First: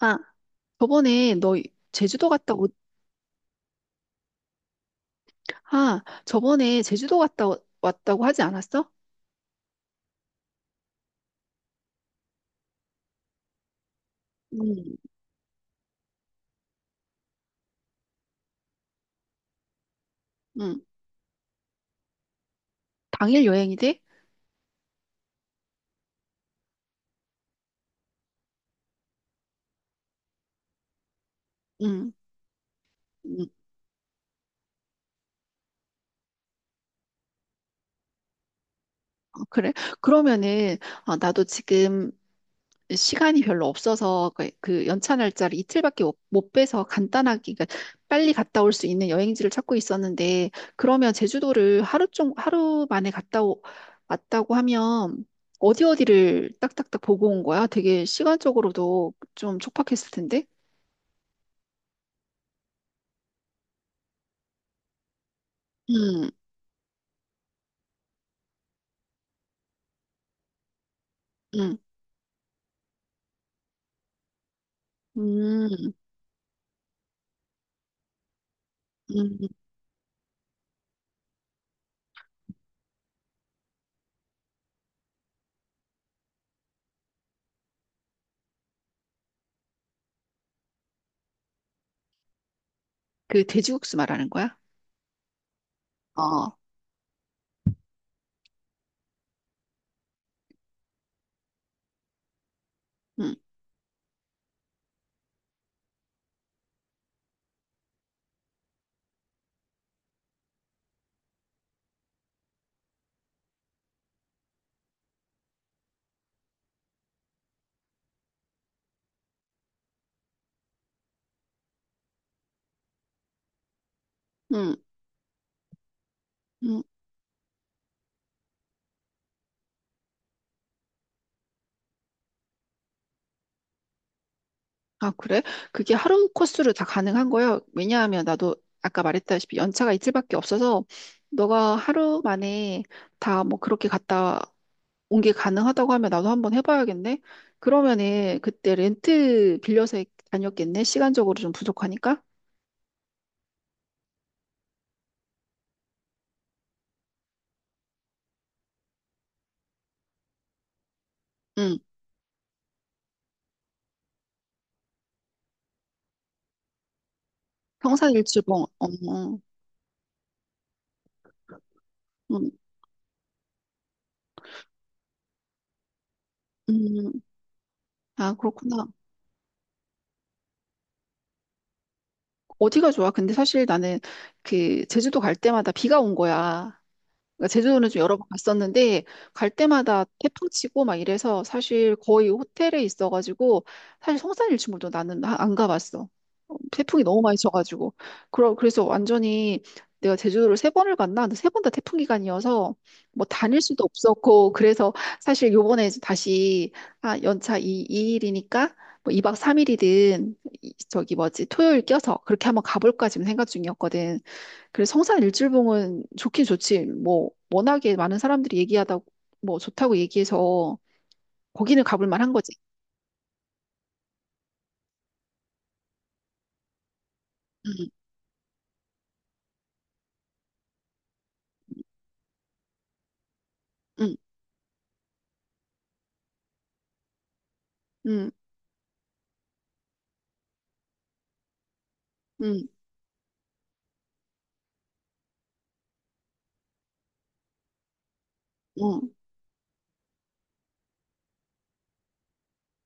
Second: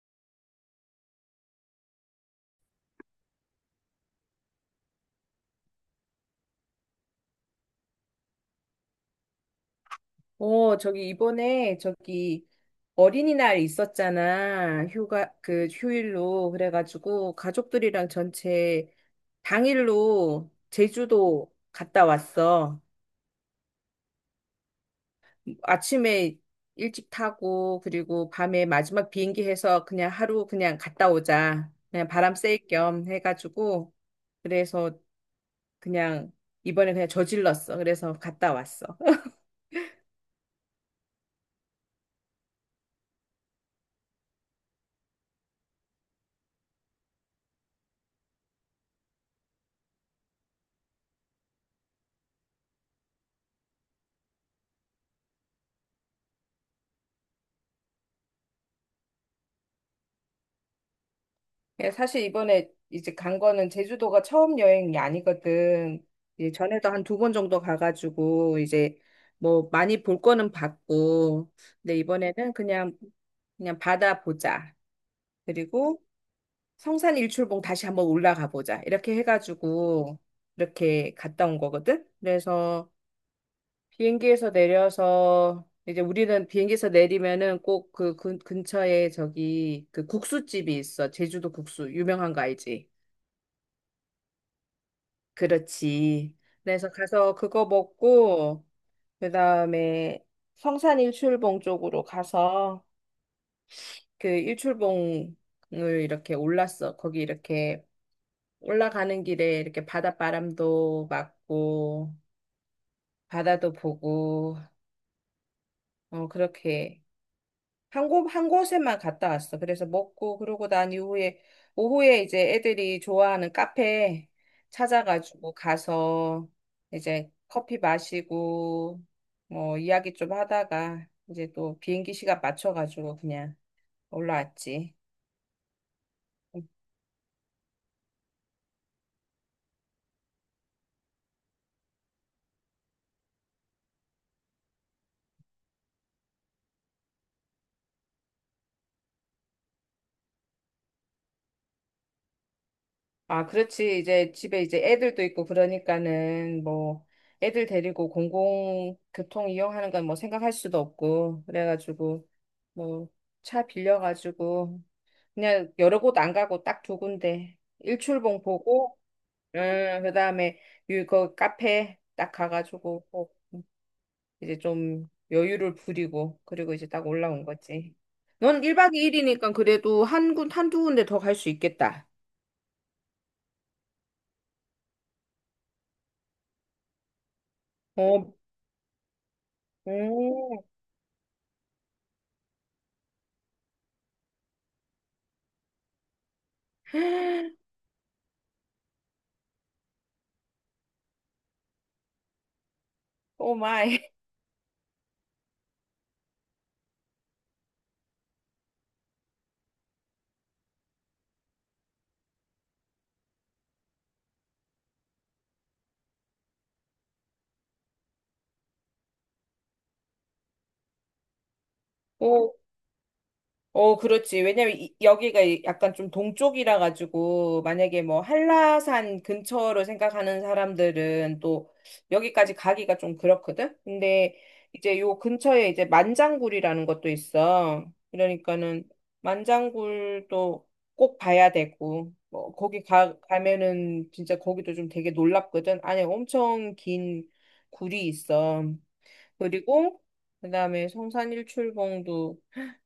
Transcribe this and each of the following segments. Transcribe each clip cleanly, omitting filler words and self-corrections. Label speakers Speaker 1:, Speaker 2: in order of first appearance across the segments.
Speaker 1: 아, 저번에 너 제주도 갔다 오, 저번에 제주도 갔다 왔다고 하지 않았어?
Speaker 2: 어, 저기 이번에 저기 어린이날 있었잖아.
Speaker 1: 응,
Speaker 2: 휴가 그 휴일로 그래가지고 가족들이랑 전체 당일로
Speaker 1: 응.
Speaker 2: 제주도 갔다 왔어.
Speaker 1: 당일 여행이 돼?
Speaker 2: 아침에 일찍 타고 그리고 밤에 마지막 비행기 해서 그냥 하루 그냥 갔다 오자. 그냥
Speaker 1: 응,
Speaker 2: 바람 쐴 겸
Speaker 1: 응.
Speaker 2: 해가지고 그래서 그냥 이번에 그냥 저질렀어. 그래서 갔다 왔어.
Speaker 1: 어, 그래. 그러면은, 나도 지금 시간이 별로 없어서 그 연차 날짜를 이틀밖에 못 빼서 간단하게, 그러니까 빨리 갔다 올 수 있는 여행지를 찾고 있었는데, 그러면 제주도를 하루 만에 갔다 왔다고 하면 어디 어디를 딱딱딱 보고 온 거야? 되게 시간적으로도 좀 촉박했을 텐데.
Speaker 2: 예, 사실 이번에 이제 간 거는 제주도가 처음 여행이 아니거든.
Speaker 1: 음,
Speaker 2: 이제 전에도 한 두 번 정도 가가지고 이제 뭐 많이 볼 거는 봤고,
Speaker 1: 음,
Speaker 2: 근데 이번에는 그냥 바다 보자.
Speaker 1: 음,
Speaker 2: 그리고 성산 일출봉 다시 한번 올라가 보자. 이렇게
Speaker 1: 음.
Speaker 2: 해가지고 이렇게 갔다 온 거거든. 그래서 비행기에서 내려서 이제 우리는 비행기에서 내리면은 꼭 그 근처에 저기 그 국수집이 있어. 제주도 국수 유명한 거 알지?
Speaker 1: 그 돼지국수 말하는 거야?
Speaker 2: 그렇지.
Speaker 1: 어,
Speaker 2: 그래서 가서 그거 먹고, 그 다음에 성산 일출봉 쪽으로 가서
Speaker 1: 음,
Speaker 2: 그 일출봉을 이렇게 올랐어. 거기 이렇게 올라가는 길에 이렇게 바닷바람도 맞고, 바다도 보고, 어, 그렇게. 한 곳, 한 곳에만 갔다 왔어. 그래서 먹고, 그러고 난 이후에, 오후에 이제 애들이 좋아하는 카페
Speaker 1: 음,
Speaker 2: 찾아가지고 가서
Speaker 1: 음.
Speaker 2: 이제 커피 마시고, 뭐, 이야기 좀 하다가 이제 또 비행기 시간 맞춰가지고 그냥 올라왔지.
Speaker 1: 아, 그래? 그게 하루 코스로 다 가능한 거예요? 왜냐하면 나도 아까 말했다시피 연차가 이틀밖에 없어서, 너가 하루 만에 다 뭐 그렇게 갔다 온 게 가능하다고 하면 나도 한번 해봐야겠네? 그러면은 그때 렌트 빌려서 다녔겠네? 시간적으로 좀 부족하니까?
Speaker 2: 아, 그렇지. 이제 집에 이제 애들도 있고 그러니까는 뭐, 애들 데리고 공공교통 이용하는 건 뭐 생각할 수도 없고,
Speaker 1: 응.
Speaker 2: 그래가지고, 뭐, 차 빌려가지고 그냥 여러 곳 안 가고 딱 두 군데. 일출봉
Speaker 1: 평산일출봉. 어,
Speaker 2: 보고,
Speaker 1: 어.
Speaker 2: 그다음에 그 카페 딱
Speaker 1: 음,
Speaker 2: 가가지고 꼭 이제 좀 여유를 부리고 그리고 이제 딱
Speaker 1: 음.
Speaker 2: 올라온 거지.
Speaker 1: 아,
Speaker 2: 넌
Speaker 1: 그렇구나.
Speaker 2: 1박 2일이니까 그래도 한 군, 한두 군데 더 갈 수 있겠다.
Speaker 1: 어디가 좋아? 근데 사실 나는 그 제주도 갈 때마다 비가 온 거야. 그러니까 제주도는 좀 여러 번
Speaker 2: 어,
Speaker 1: 갔었는데 갈 때마다 태풍
Speaker 2: 음,
Speaker 1: 치고 막 이래서 사실 거의 호텔에 있어가지고, 사실 성산일출봉도 나는 안 가봤어. 어, 태풍이 너무 많이 쳐가지고, 그래서 완전히 내가 제주도를 세 번을 갔나? 근데 세 번 다 태풍 기간이어서 뭐
Speaker 2: 오
Speaker 1: 다닐 수도
Speaker 2: 마이.
Speaker 1: 없었고, 그래서 사실 요번에 이제 다시, 연차 이이일이니까뭐, 2박 3일이든 저기 뭐지 토요일 껴서 그렇게 한번 가볼까 지금 생각 중이었거든. 그래서 성산일출봉은 좋긴 좋지. 뭐 워낙에 많은 사람들이 얘기하다 뭐 좋다고 얘기해서 거기는 가볼 만한 거지.
Speaker 2: 오, 어, 그렇지. 왜냐면 여기가 약간 좀 동쪽이라 가지고
Speaker 1: 응,
Speaker 2: 만약에 뭐 한라산 근처로 생각하는 사람들은 또 여기까지 가기가 좀 그렇거든.
Speaker 1: 응,
Speaker 2: 근데 이제 요 근처에 이제 만장굴이라는 것도 있어.
Speaker 1: 응,
Speaker 2: 그러니까는 만장굴도 꼭 봐야 되고 뭐
Speaker 1: 응,
Speaker 2: 거기 가 가면은 진짜 거기도 좀 되게 놀랍거든. 안에 엄청 긴 굴이 있어.
Speaker 1: 응,
Speaker 2: 그리고 그다음에 성산일출봉도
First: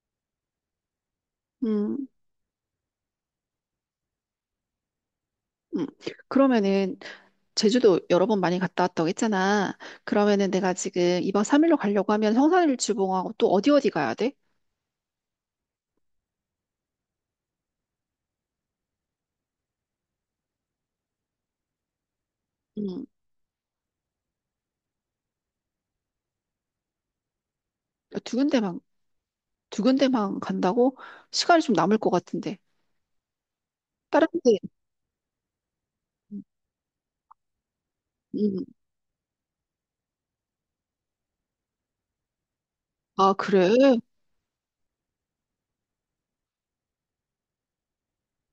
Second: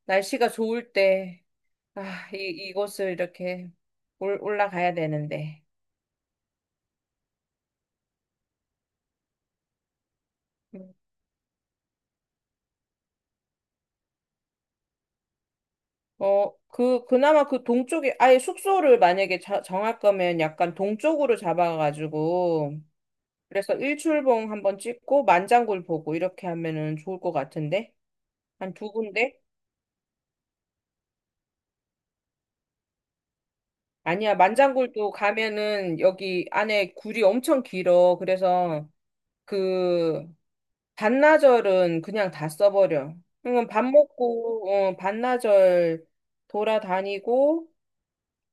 Speaker 2: 날씨가 좋을 때
Speaker 1: 응.
Speaker 2: 아, 이 이곳을 이렇게 올라가야 되는데.
Speaker 1: 응. 그러면은 제주도 여러 번 많이 갔다 왔다고 했잖아. 그러면은 내가 지금 2박 3일로 가려고 하면 성산일출봉하고 또 어디 어디 가야 돼?
Speaker 2: 어, 그 그나마 그 동쪽에 아예 숙소를 만약에 정할 거면 약간 동쪽으로 잡아가지고
Speaker 1: 응.
Speaker 2: 그래서 일출봉 한번 찍고 만장굴 보고 이렇게 하면은 좋을 것 같은데.
Speaker 1: 두
Speaker 2: 한
Speaker 1: 군데만,
Speaker 2: 두 군데?
Speaker 1: 두 군데만 간다고? 시간이 좀 남을 것 같은데. 다른
Speaker 2: 아니야,
Speaker 1: 데.
Speaker 2: 만장굴도 가면은 여기 안에 굴이 엄청 길어.
Speaker 1: 음.
Speaker 2: 그래서 그, 반나절은 그냥 다 써버려.
Speaker 1: 아, 그래?
Speaker 2: 그밥 먹고, 어, 반나절 돌아다니고,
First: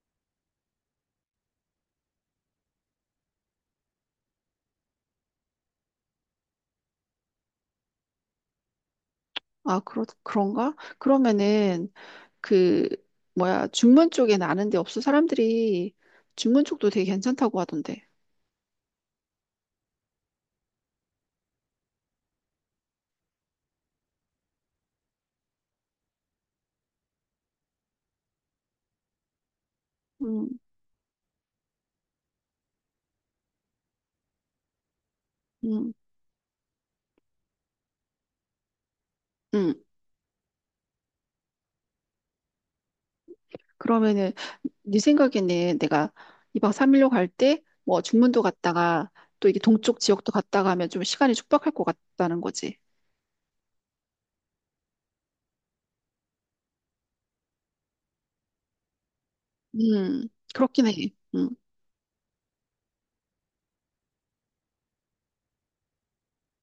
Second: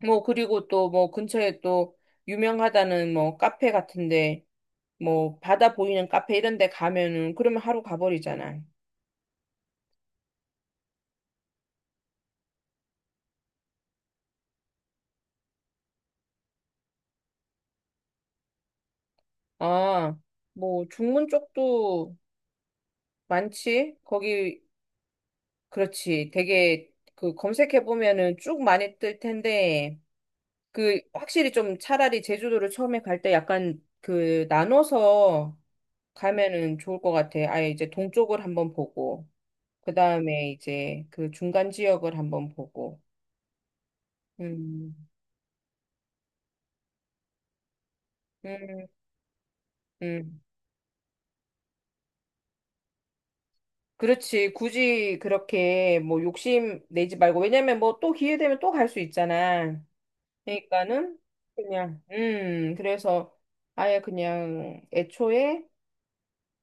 Speaker 2: 뭐, 그리고 또 뭐, 근처에 또 유명하다는 뭐, 카페 같은데, 뭐, 바다 보이는 카페 이런 데 가면은, 그러면 하루 가버리잖아.
Speaker 1: 아, 그런가? 그러면은 그 뭐야, 중문 쪽에 아는 데 없어? 사람들이 중문 쪽도 되게 괜찮다고 하던데.
Speaker 2: 아, 뭐, 중문 쪽도 많지? 거기, 그렇지. 되게, 그, 검색해보면은 쭉 많이 뜰 텐데,
Speaker 1: 음,
Speaker 2: 그, 확실히 좀 차라리 제주도를 처음에 갈 때 약간 그, 나눠서
Speaker 1: 음,
Speaker 2: 가면은 좋을 것 같아. 아예 이제 동쪽을 한번 보고,
Speaker 1: 음.
Speaker 2: 그 다음에 이제 그 중간 지역을 한번 보고.
Speaker 1: 그러면은
Speaker 2: 음,
Speaker 1: 네 생각에는 내가 2박 3일로 갈 때 뭐 중문도
Speaker 2: 음,
Speaker 1: 갔다가 또 이게 동쪽 지역도
Speaker 2: 음.
Speaker 1: 갔다가 하면 좀 시간이 촉박할 것 같다는 거지.
Speaker 2: 그렇지. 굳이 그렇게 뭐 욕심 내지 말고. 왜냐면 뭐 또 기회 되면 또 갈 수 있잖아.
Speaker 1: 음. 그렇긴 해.
Speaker 2: 그러니까는
Speaker 1: 음,
Speaker 2: 그냥, 그래서 아예 그냥 애초에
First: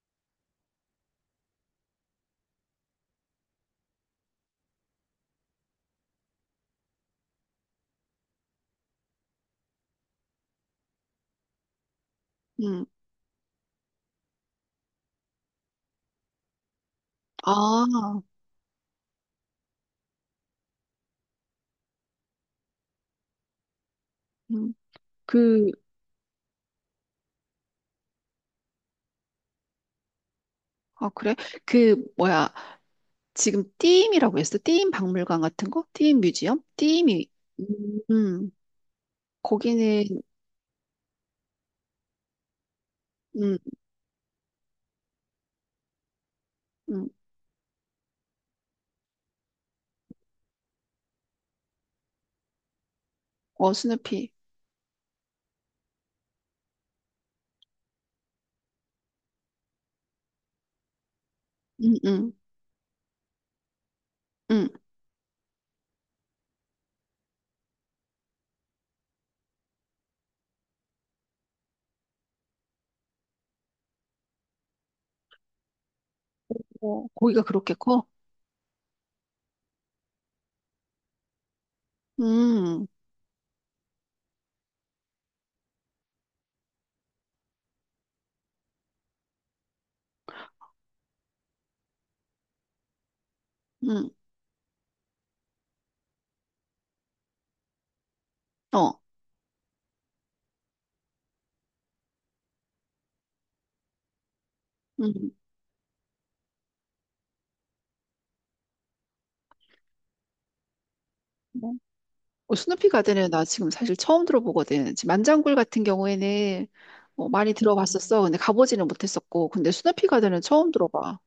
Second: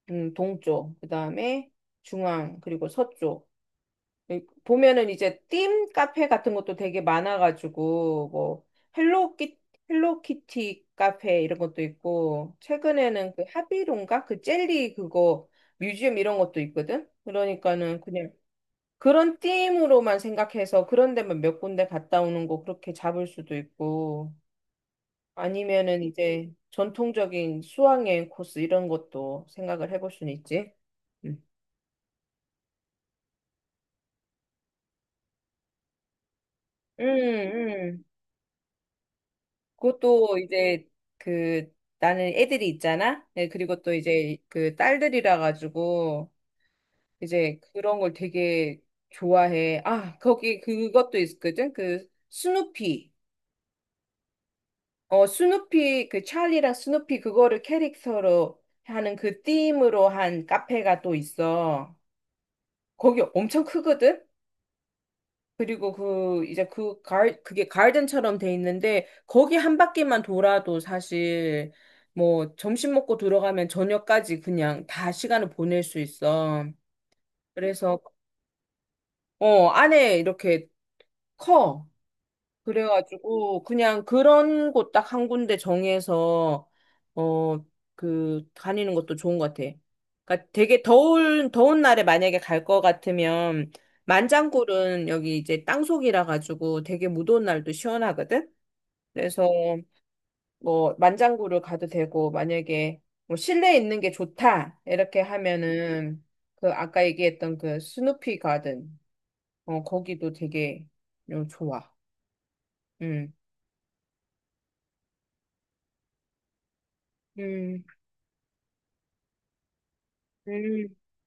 Speaker 2: 동쪽, 그 다음에 중앙, 그리고 서쪽. 예, 보면은 이제 ธี카페 같은 것도 되게 많아가지고 뭐 헬로키 헬로키티 카페 이런 것도 있고
Speaker 1: 음.
Speaker 2: 최근에는 그 하비론가 그 젤리 그거 뮤지엄 이런 것도 있거든. 그러니까는
Speaker 1: 아,
Speaker 2: 그냥 그런 ธี으로만 생각해서 그런 데만 몇 군데 갔다 오는 거 그렇게 잡을 수도 있고
Speaker 1: 음. 그.
Speaker 2: 아니면은 이제 전통적인 수학여행 코스 이런 것도 생각을 해볼 수는 있지.
Speaker 1: 아, 그래?
Speaker 2: 음,
Speaker 1: 그 뭐야, 지금 띠임이라고 했어? 띠임 박물관 같은 거? 띠임 뮤지엄? 띠임이. 음,
Speaker 2: 음.
Speaker 1: 음. 거기는.
Speaker 2: 그것도 이제 그 나는 애들이 있잖아. 네,
Speaker 1: 응.
Speaker 2: 그리고 또 이제 그 딸들이라 가지고
Speaker 1: 음.
Speaker 2: 이제 그런 걸 되게 좋아해. 아, 거기 그것도 있거든. 그 스누피.
Speaker 1: 어, 스누피.
Speaker 2: 어, 스누피 그 찰리랑 스누피 그거를 캐릭터로 하는 그 ธี으로 한 카페가 또
Speaker 1: 음,
Speaker 2: 있어.
Speaker 1: 음,
Speaker 2: 거기 엄청 크거든.
Speaker 1: 음.
Speaker 2: 그리고 그 이제 그게 가든처럼 돼 있는데 거기 한 바퀴만 돌아도 사실 뭐 점심 먹고 들어가면 저녁까지 그냥 다 시간을 보낼 수 있어.
Speaker 1: 어, 고기가 그렇게
Speaker 2: 그래서
Speaker 1: 커?
Speaker 2: 어 안에 이렇게 커.
Speaker 1: 음,
Speaker 2: 그래가지고 그냥 그런 곳 딱 한 군데 정해서 어 그 다니는 것도 좋은 것 같아. 그러니까 되게 더운 더운 날에 만약에 갈 것 같으면
Speaker 1: 음,
Speaker 2: 만장굴은 여기 이제 땅속이라 가지고 되게 무더운 날도 시원하거든.
Speaker 1: 어,
Speaker 2: 그래서 뭐 만장굴을 가도 되고 만약에 뭐 실내에 있는 게 좋다 이렇게
Speaker 1: 음.
Speaker 2: 하면은 그 아까 얘기했던 그 스누피 가든 어 거기도 되게 어,
Speaker 1: 뭐,
Speaker 2: 좋아.
Speaker 1: 스누피 가든은
Speaker 2: 음.
Speaker 1: 나 지금 사실 처음 들어보거든. 지금 만장굴 같은 경우에는 많이
Speaker 2: 음.
Speaker 1: 들어봤었어. 근데 가보지는 못했었고. 근데 스누피 가든은 처음
Speaker 2: 음.
Speaker 1: 들어봐.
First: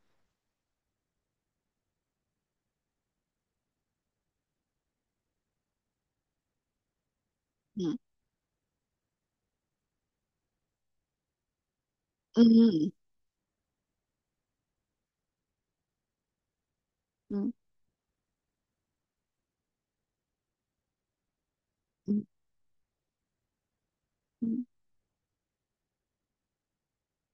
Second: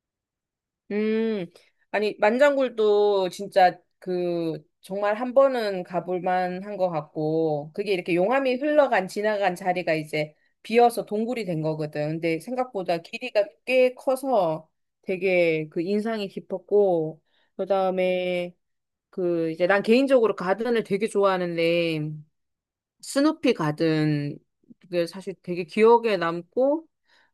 Speaker 2: 음, 아니, 만장굴도 진짜 그, 정말 한 번은 가볼 만한 것 같고, 그게
Speaker 1: 음,
Speaker 2: 이렇게 용암이 흘러간, 지나간 자리가 이제 비어서 동굴이 된 거거든. 근데
Speaker 1: 음,
Speaker 2: 생각보다 길이가 꽤 커서 되게 그 인상이 깊었고,
Speaker 1: 음,
Speaker 2: 그 다음에 그 이제 난 개인적으로 가든을 되게 좋아하는데,
Speaker 1: 음,
Speaker 2: 스누피 가든
Speaker 1: 음.
Speaker 2: 그게 사실 되게 기억에 남고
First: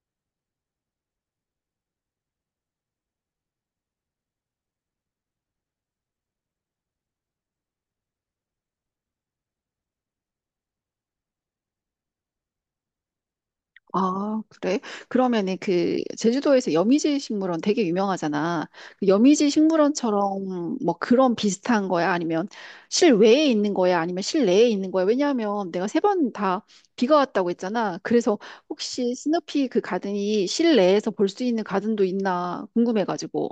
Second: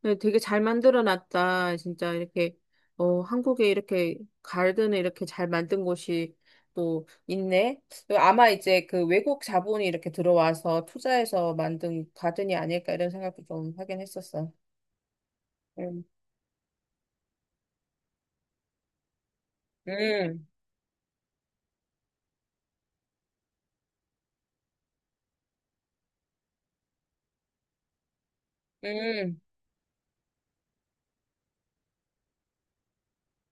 Speaker 2: 네, 되게 잘 만들어 놨다. 진짜 이렇게 어 한국에 이렇게 가든을 이렇게 잘 만든 곳이 또 있네. 아마 이제 그 외국 자본이 이렇게 들어와서 투자해서 만든 가든이 아닐까 이런 생각도 좀 하긴
Speaker 1: 아,
Speaker 2: 했었어.
Speaker 1: 그래? 그러면은 그
Speaker 2: 음,
Speaker 1: 제주도에서 여미지 식물원 되게 유명하잖아. 그 여미지
Speaker 2: 음,
Speaker 1: 식물원처럼 뭐 그런 비슷한 거야? 아니면 실외에 있는 거야? 아니면 실내에 있는 거야? 왜냐하면 내가 세 번 다 비가 왔다고 했잖아. 그래서 혹시
Speaker 2: 음,
Speaker 1: 스누피 그 가든이 실내에서 볼 수 있는 가든도 있나 궁금해가지고.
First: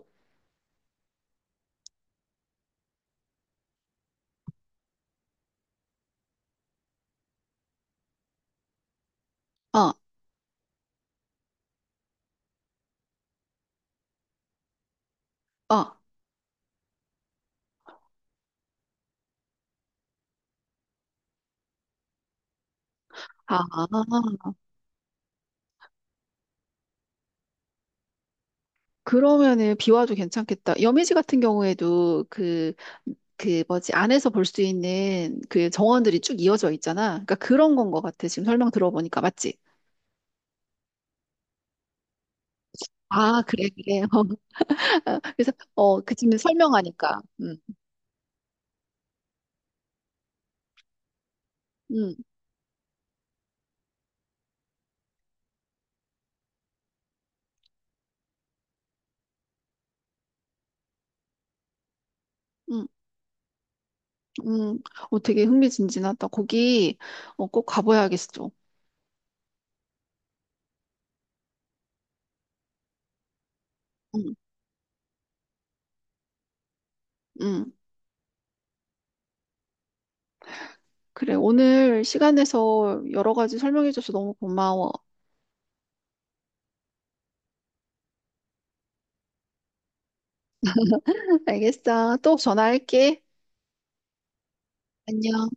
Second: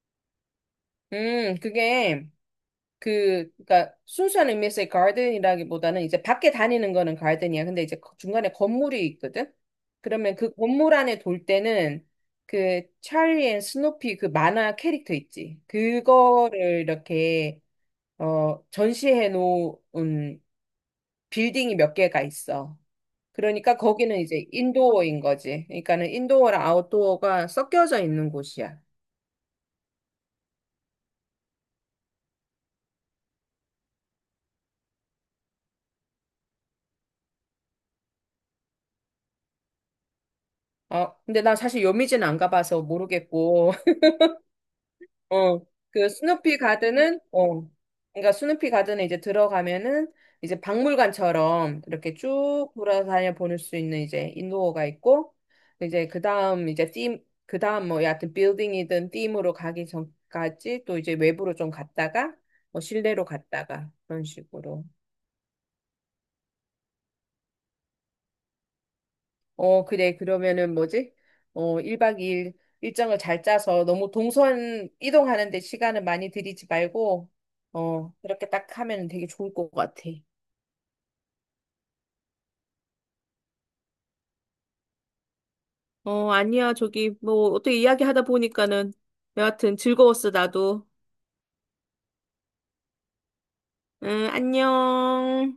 Speaker 2: 그게 그, 그니까, 순수한 의미에서의 가든이라기보다는 이제 밖에 다니는 거는 가든이야. 근데 이제 중간에 건물이 있거든?
Speaker 1: 어,
Speaker 2: 그러면 그 건물 안에 돌 때는 그 찰리 앤 스노피 그 만화 캐릭터 있지.
Speaker 1: 어, 아,
Speaker 2: 그거를 이렇게, 어, 전시해 놓은 빌딩이 몇 개가 있어.
Speaker 1: 아.
Speaker 2: 그러니까 거기는 이제 인도어인 거지. 그러니까는 인도어랑 아웃도어가 섞여져 있는 곳이야.
Speaker 1: 그러면은 비와도 괜찮겠다. 여미지 같은 경우에도 그 뭐지, 안에서 볼 수 있는 그 정원들이 쭉 이어져 있잖아. 그러니까 그런 건 것 같아. 지금 설명 들어보니까. 맞지?
Speaker 2: 어, 근데 나 사실 요미진안 가봐서
Speaker 1: 아, 그래,
Speaker 2: 모르겠고.
Speaker 1: 그래. 그래서,
Speaker 2: 어, 그
Speaker 1: 그 지금
Speaker 2: 스누피
Speaker 1: 설명하니까.
Speaker 2: 가든은, 어, 그러니까 스누피 가든에 이제 들어가면은 이제 박물관처럼 이렇게
Speaker 1: 음,
Speaker 2: 쭉 돌아다녀 보낼 수 있는 이제 인도어가 있고, 이제 그 다음 이제 팀, 그 다음 뭐 여하튼 빌딩이든 팀으로 가기 전까지 또 이제 외부로 좀 갔다가, 뭐
Speaker 1: 음,
Speaker 2: 실내로 갔다가 그런
Speaker 1: 음.
Speaker 2: 식으로.
Speaker 1: 어, 되게 흥미진진하다. 거기. 꼭 가봐야겠어.
Speaker 2: 어, 그래. 그러면은 뭐지? 어, 1박 2일 일정을 잘 짜서 너무
Speaker 1: 음,
Speaker 2: 동선 이동하는데 시간을 많이 들이지 말고,
Speaker 1: 음.
Speaker 2: 어, 그렇게 딱 하면 되게 좋을 것 같아.
Speaker 1: 그래, 오늘 시간 내서 여러 가지 설명해줘서 너무 고마워.
Speaker 2: 어, 아니야. 저기, 뭐, 어떻게 이야기하다 보니까는 여하튼 즐거웠어, 나도.
Speaker 1: 알겠어. 또 전화할게.
Speaker 2: 응,
Speaker 1: 안녕.
Speaker 2: 안녕.